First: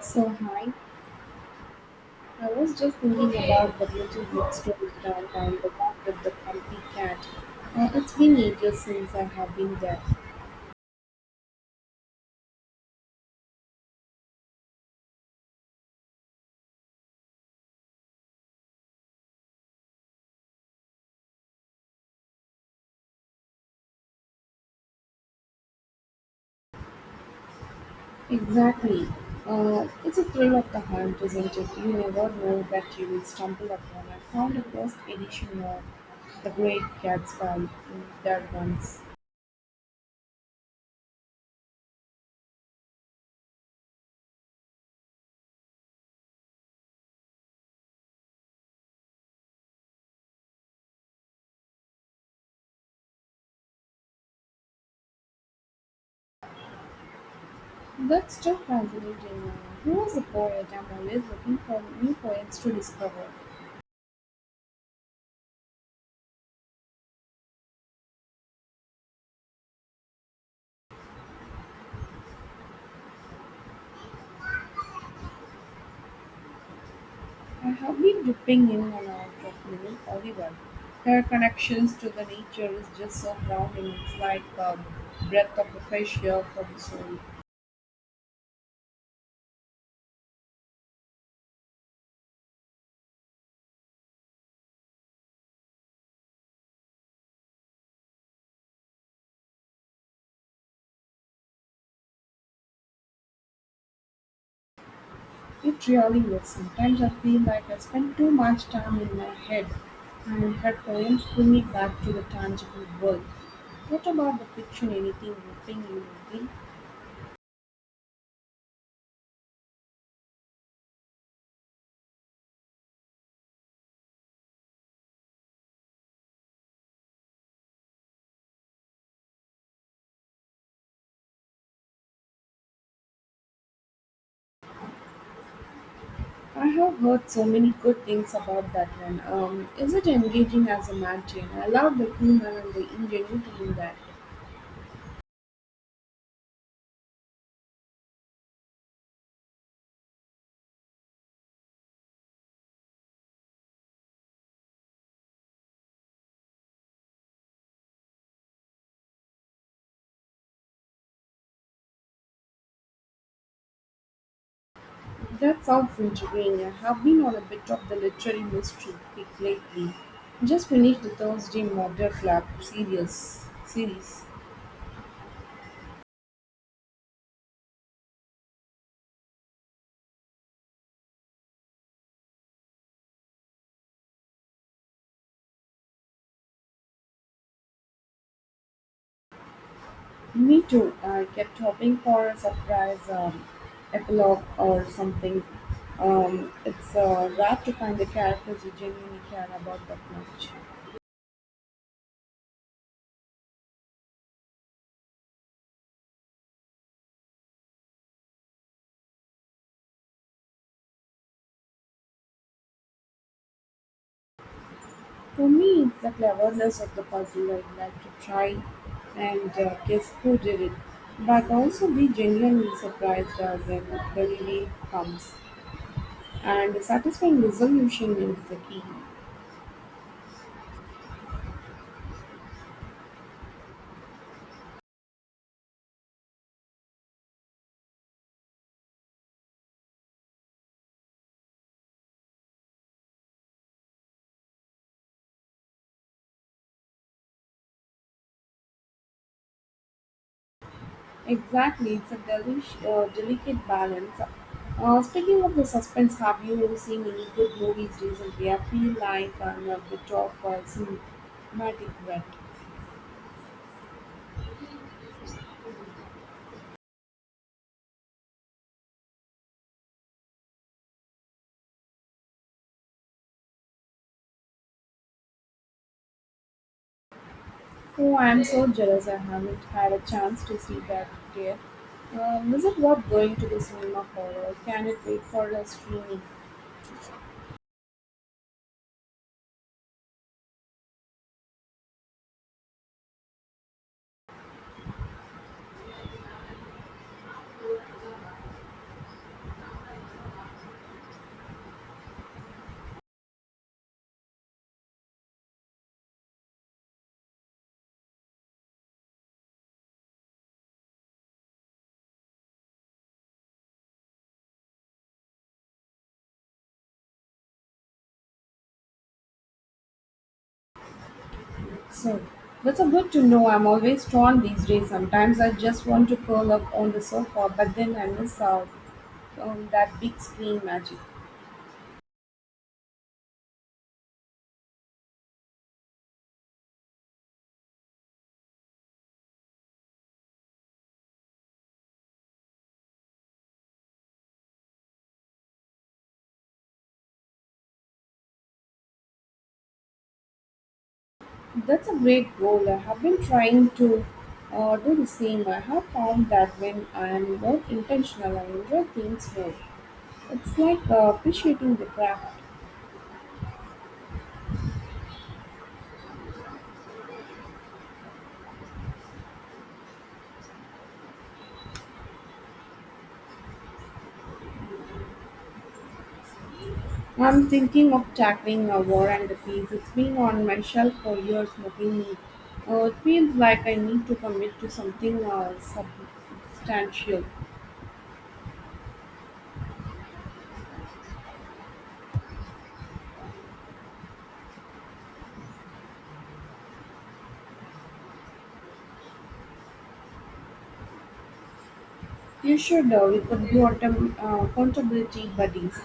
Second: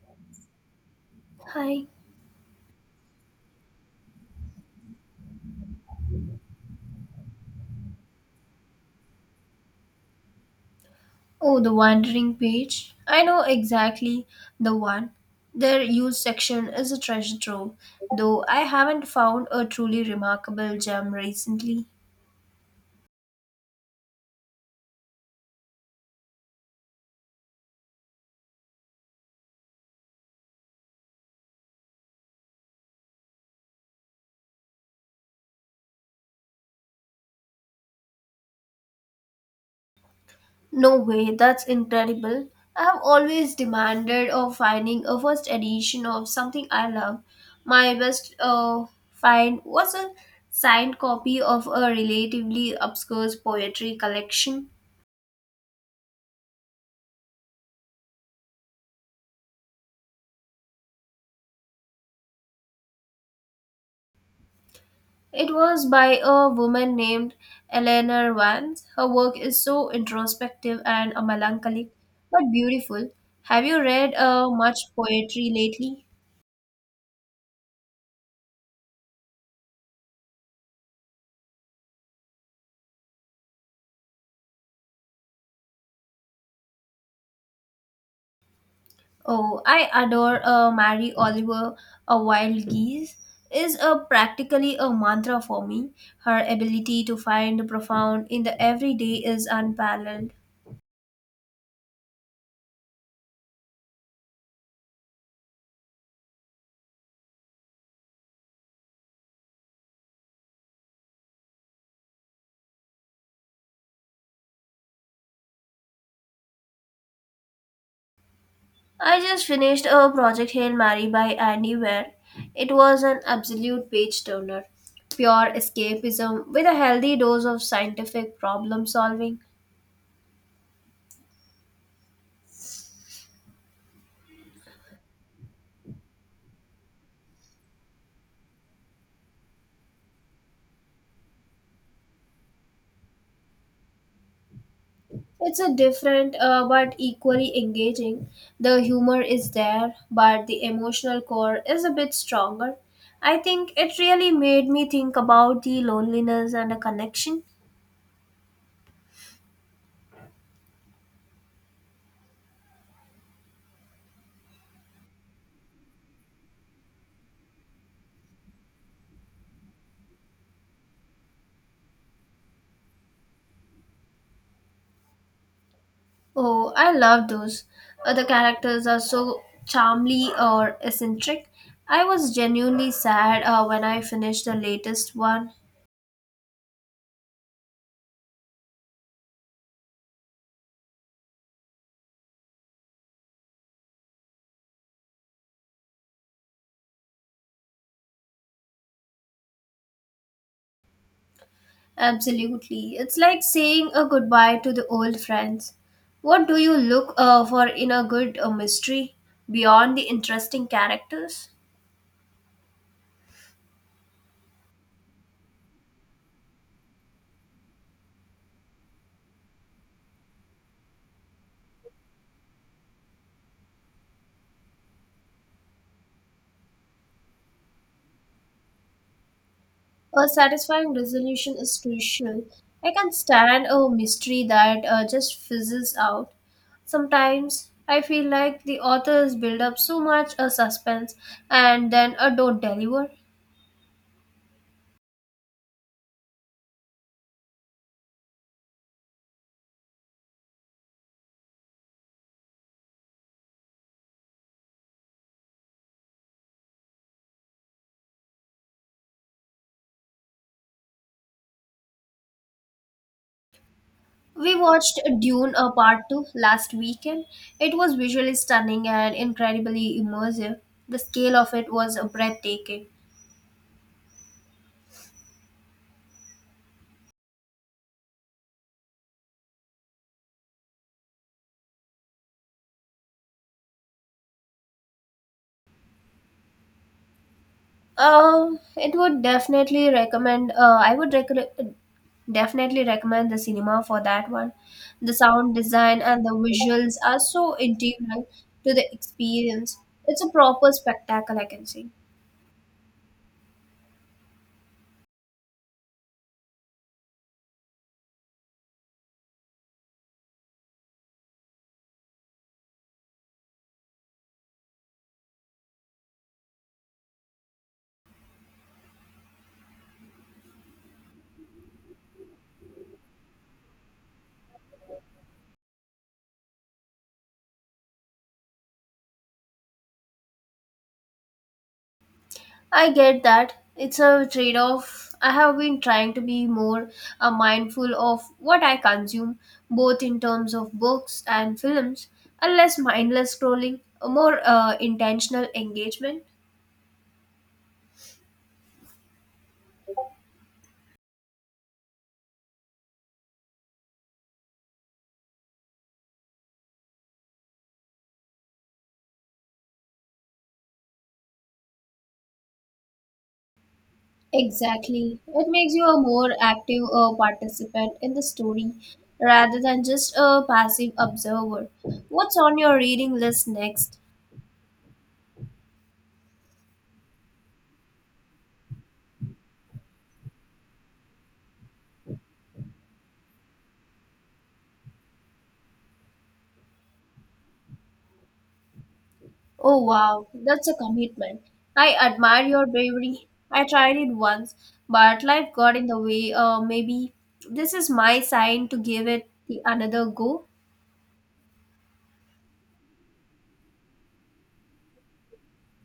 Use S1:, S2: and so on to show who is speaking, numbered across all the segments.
S1: So hi,
S2: Hi.
S1: I was just thinking about the YouTube bookstore downtown, the one with the comfy cat. It's been ages since I have been there.
S2: Oh, the wandering page. I know exactly the one. Their used section is a treasure trove, though I haven't found a truly remarkable gem recently.
S1: Exactly. It's a thrill of the hunt, isn't it? You never know that you will stumble upon. I found the first edition of The Great Gatsby there once.
S2: No way, that's incredible. I have always demanded of finding a first edition of something I love. My best find was a signed copy of a relatively obscure poetry collection.
S1: That's still fascinating. Who was the poet? I'm always looking for new poets to discover.
S2: It was by a woman named Eleanor Vance. Her work is so introspective and a melancholic, but beautiful. Have you read much poetry lately?
S1: I have been dipping in and out of Little Oliver. Her connections to the nature is just so grounding. It's like a breath of fresh air for the soul.
S2: Oh, I adore Mary Oliver. A wild geese is a practically a mantra for me. Her ability to find the profound in the everyday is unparalleled.
S1: It really is. Sometimes I feel like I spend too much time in my head, and her poems pull me back to the tangible world. What about the fiction? Anything gripping you lately?
S2: I just finished a Project Hail Mary by Andy Weir. It was an absolute page turner. Pure escapism with a healthy dose of scientific problem solving.
S1: I have heard so many good things about that one. Is it engaging as a mountain? I love the humor and the ingenuity in that.
S2: It's a different but equally engaging. The humor is there, but the emotional core is a bit stronger. I think it really made me think about the loneliness and a connection.
S1: That sounds intriguing. I have been on a bit of the literary mystery kick lately. Just finished the Thursday Murder Club series.
S2: Oh, I love those. The characters are so charmly or eccentric. I was genuinely sad when I finished the latest one.
S1: Me too. I kept hoping for a surprise epilogue or something. It's rare to find a character you genuinely care about that much.
S2: Absolutely. It's like saying a goodbye to the old friends. What do you look for in a good mystery beyond the interesting characters?
S1: For me, it's the cleverness of the puzzle. I'd like to try and guess who did it, but also be genuinely surprised when the reveal comes. And the satisfying resolution is the key.
S2: A satisfying resolution is crucial. I can stand a mystery that just fizzles out. Sometimes I feel like the authors build up so much a suspense and then a don't deliver.
S1: Exactly, it's a delicate balance. Speaking of the suspense, have you seen any good movies recently? I feel like I'm a bit of a cinematic wreck.
S2: We watched Dune a part 2 last weekend. It was visually stunning and incredibly immersive. The scale of it was breathtaking.
S1: Oh, I'm so jealous I haven't had a chance to see that yet. Is it worth going to the cinema for, or can it wait for a streaming
S2: It would definitely recommend. Definitely recommend the cinema for that one. The sound design and the visuals are so integral to the experience. It's a proper spectacle, I can say.
S1: soon? That's a good to know. I'm always torn these days. Sometimes I just want to curl up on the sofa, but then I miss out on that big screen magic.
S2: I get that. It's a trade off. I have been trying to be more mindful of what I consume, both in terms of books and films, and less mindless scrolling, a more intentional engagement.
S1: That's a great goal. I have been trying to do the same. I have found that when I am more intentional, I enjoy things more. It's like appreciating the craft.
S2: Exactly. It makes you a more active participant in the story rather than just a passive observer. What's on your reading list next?
S1: I'm thinking of tackling a War and the Peace. It's been on my shelf for years, nothing new. It feels like I need to commit to something substantial.
S2: Oh wow, that's a commitment. I admire your bravery. I tried it once, but life got in the way. Maybe this is my sign to give it the another go.
S1: You should. We could be autumn, accountability buddies,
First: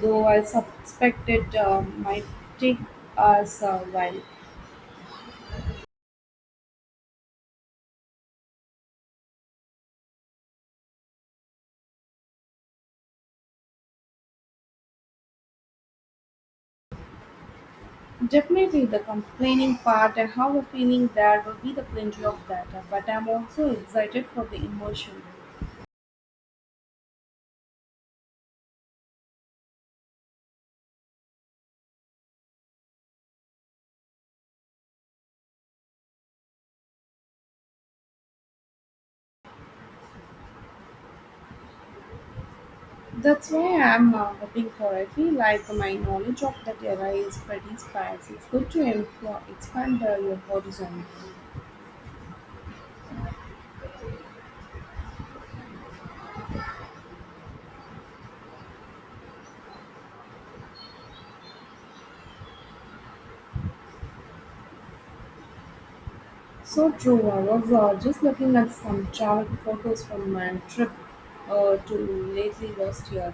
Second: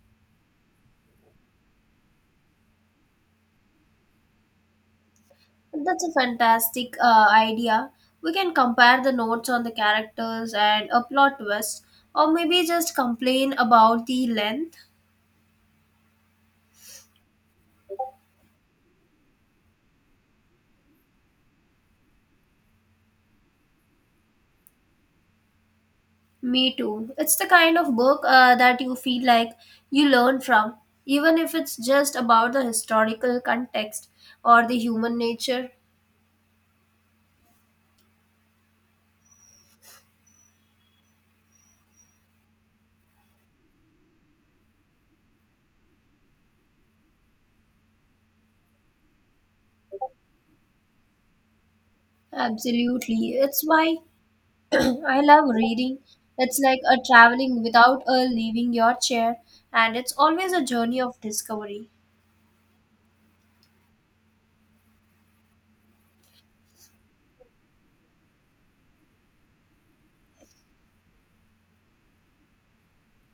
S1: though I suspect it might take us a while.
S2: That's a fantastic idea. We can compare the notes on the characters and a plot twist, or maybe just complain about the length.
S1: Definitely the complaining part. I have a feeling there will be the plenty of that, but I'm also excited for the emotion.
S2: Me too. It's the kind of book that you feel like you learn from, even if it's just about the historical context or the human nature.
S1: That's why I'm hoping for. I feel like my knowledge of that era is pretty sparse. It's good to employ, expand your horizon.
S2: Absolutely. It's why I love reading. It's like a traveling without a leaving your chair, and it's always a journey of discovery.
S1: So true, I Aurora. Just looking at some travel photos from my trip to lately last year.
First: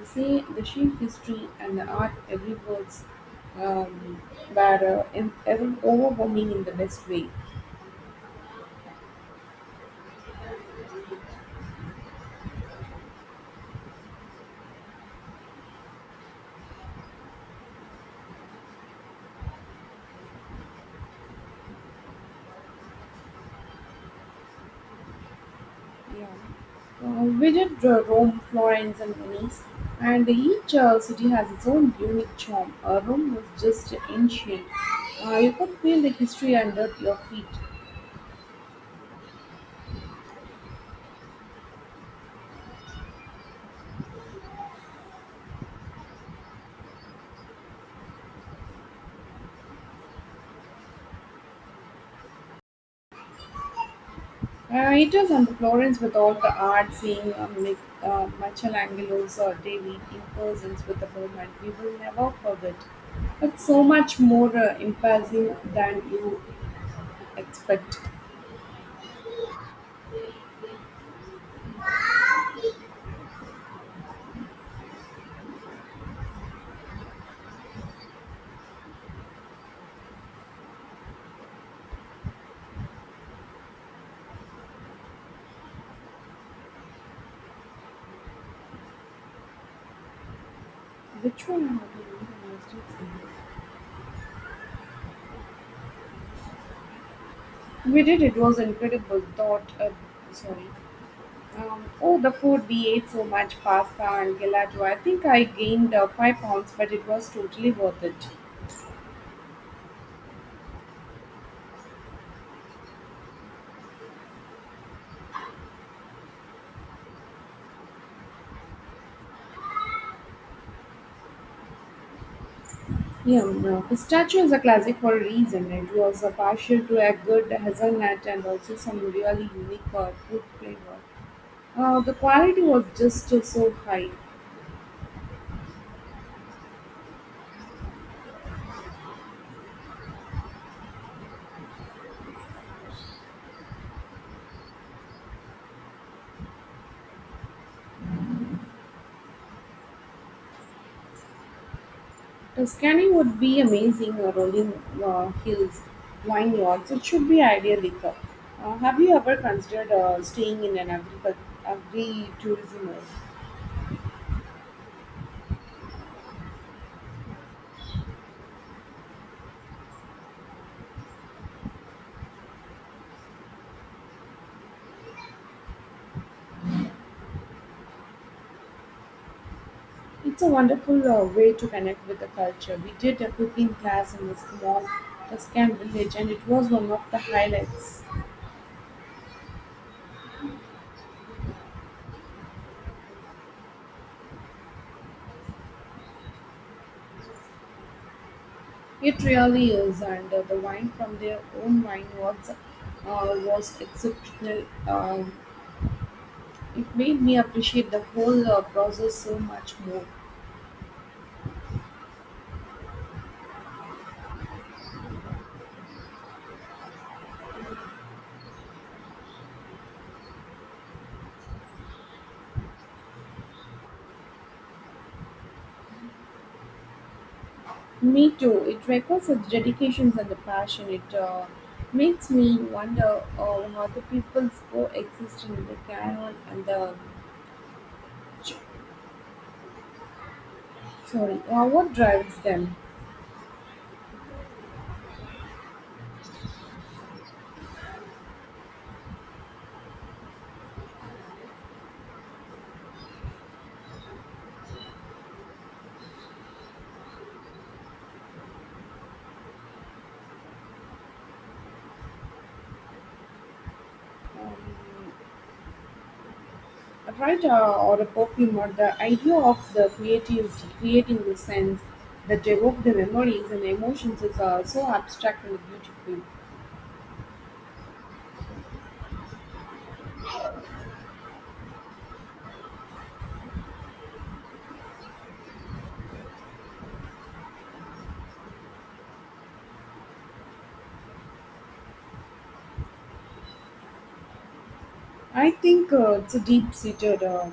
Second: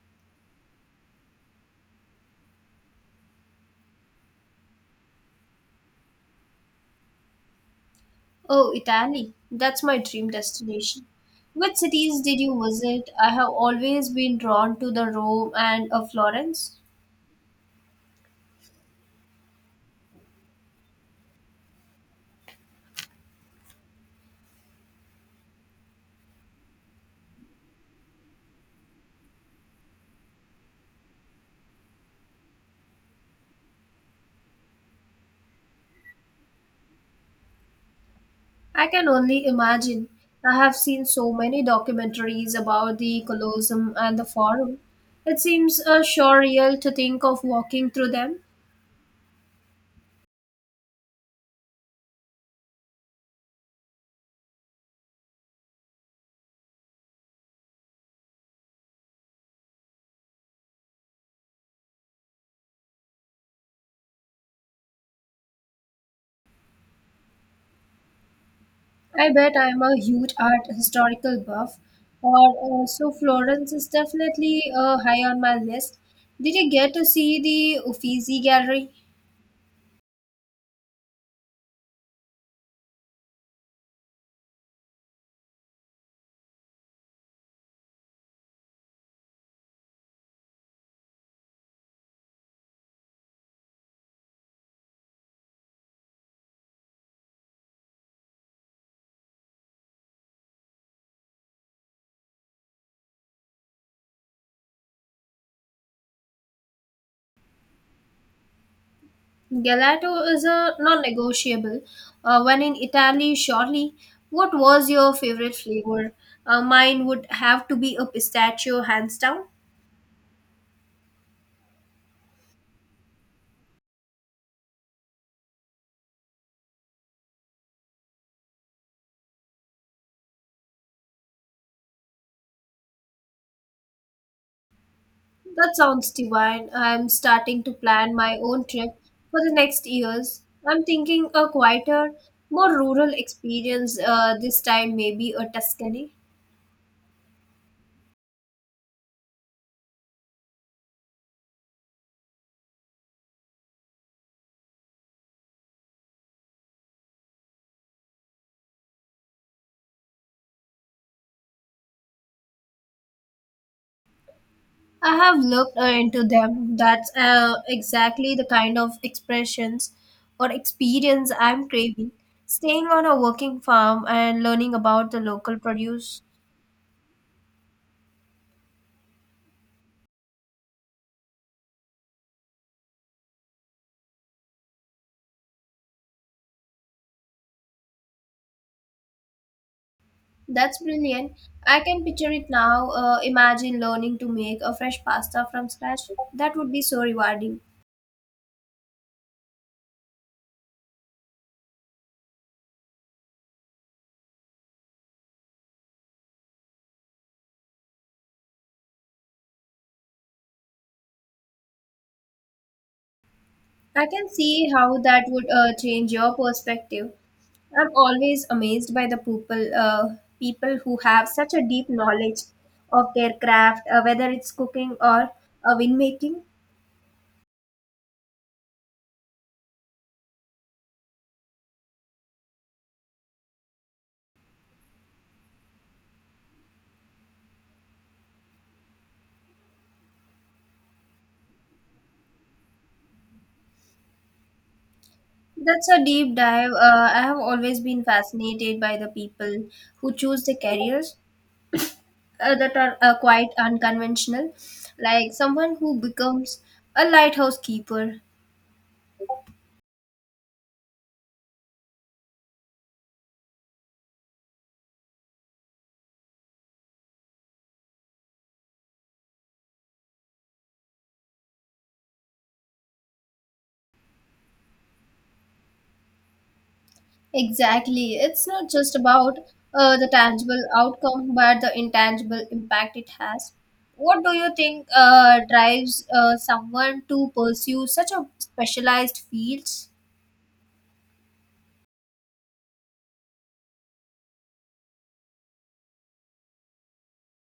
S1: The, sea, the sheer history and the art everywhere um, were overwhelming in the best way.
S2: Oh, Italy. That's my dream destination. Which cities did you visit? I have always been drawn to the Rome and Florence.
S1: Yeah. Visit Rome, Florence, and Venice, and each city has its own unique charm. Rome was just ancient. You could feel the history under your feet.
S2: I can only imagine. I have seen so many documentaries about the Colosseum and the Forum. It seems surreal to think of walking through them.
S1: It is on Florence with all the art, seeing Michelangelo's David in person with the moment we will never forget. It's so much more impressive than you expect.
S2: I bet I'm a huge art historical buff, or so Florence is definitely high on my list. Did you get to see the Uffizi Gallery?
S1: Which one? Am I doing? I We did. It was incredible. Sorry. Oh, the food, we ate so much pasta and gelato. I think I gained 5 pounds, but it was totally worth it.
S2: Galato is a non-negotiable. When in Italy, surely. What was your favorite flavor? Mine would have to be a pistachio, hands down.
S1: Yeah, no. Pistachio is a classic for a reason. It was a partial to a good hazelnut and also some really unique fruit flavor. The quality was just so high.
S2: That sounds divine. I'm starting to plan my own trip for the next years. I'm thinking a quieter, more rural experience this time, maybe a Tuscany.
S1: Scanning would be amazing. Rolling hills, vineyards. It should be ideal liquor. Have you ever considered staying in an agri-tourism area?
S2: I have looked into them. That's exactly the kind of expressions or experience I'm craving. Staying on a working farm and learning about the local produce.
S1: It's a wonderful way to connect with the culture. We did a cooking class in a small Tuscan village, and it was one of the highlights.
S2: That's brilliant. I can picture it now. Imagine learning to make a fresh pasta from scratch. That would be so rewarding.
S1: It really is, and the wine from their own vineyards was exceptional. It made me appreciate the whole process so much more.
S2: I can see how that would change your perspective. I'm always amazed by the people who have such a deep knowledge of their craft, whether it's cooking or winemaking.
S1: Me too. It requires a dedication and a passion. It makes me wonder how the people coexist in the caravan and the sorry, what drives them,
S2: That's a deep dive. I have always been fascinated by the people who choose the careers that are quite unconventional, like someone who becomes a lighthouse keeper.
S1: um, a writer or a perfume or the idea of the creative creating the sense that evoke the memories and emotions is so abstract and beautiful.
S2: Exactly. It's not just about the tangible outcome, but the intangible impact it has. What do you think drives someone to pursue such a specialized fields?
S1: I think it's a deep seated. Um,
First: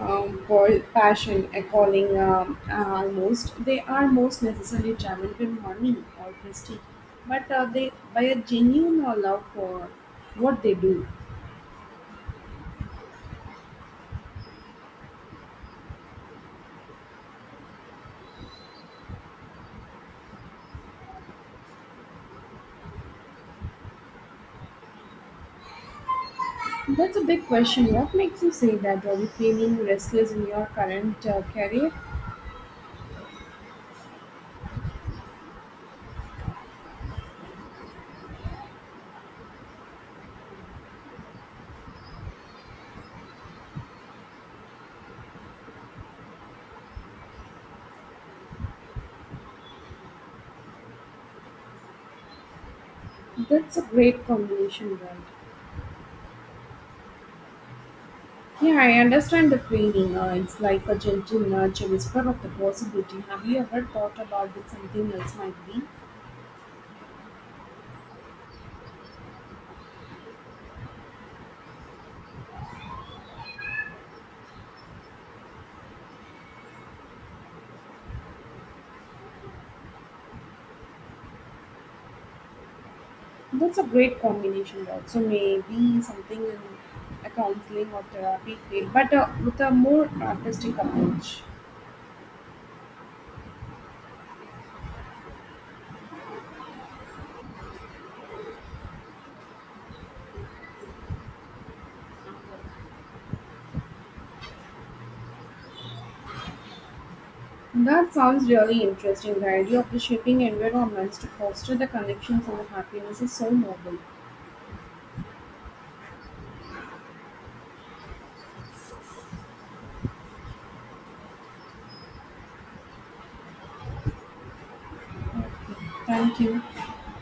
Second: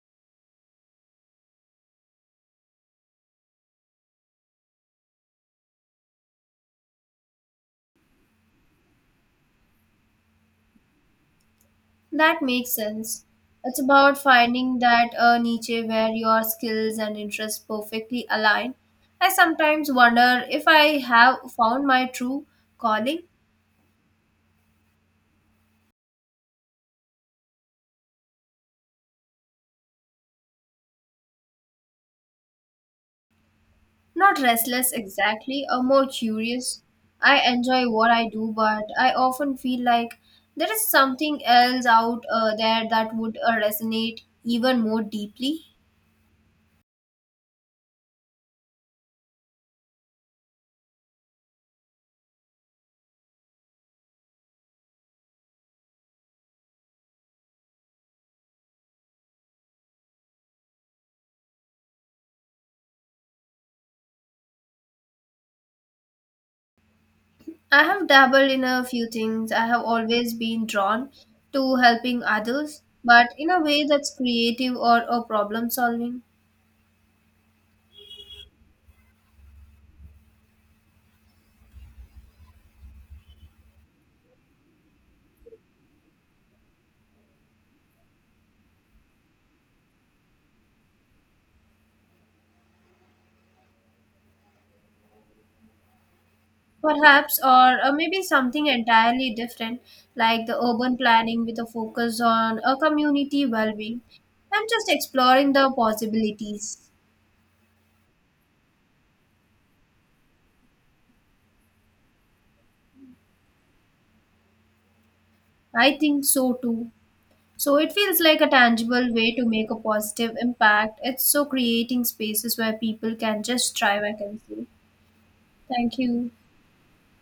S1: um, pol- Passion, a calling almost. They are most necessarily driven by money or prestige, but they by a genuine love for what they do.
S2: That makes sense. It's about finding that niche where your skills and interests perfectly align. I sometimes wonder if I have found my true calling.
S1: That's a big question. What makes you say that? Are you feeling restless in your current career?
S2: Not restless exactly, or more curious. I enjoy what I do, but I often feel like there is something else out there that would resonate even more deeply.
S1: That's a great combination, right? Yeah, I understand the feeling. It's like a gentle nudge, a whisper of the possibility. Have you ever thought about that something else might be?
S2: I have dabbled in a few things. I have always been drawn to helping others, but in a way that's creative or problem solving.
S1: That's a great combination, right? So maybe something in a counseling or therapy field, but with a more artistic approach.
S2: Perhaps, or maybe something entirely different, like the urban planning with a focus on a community well being. I'm just exploring the possibilities.
S1: That sounds really interesting. The idea of reshaping environments to foster the connections and the happiness is so noble.
S2: I think so too. So it feels like a tangible way to make a positive impact. It's so creating spaces where people can just thrive, I can say.
S1: Okay.
S2: Thank you.
S1: Thank you.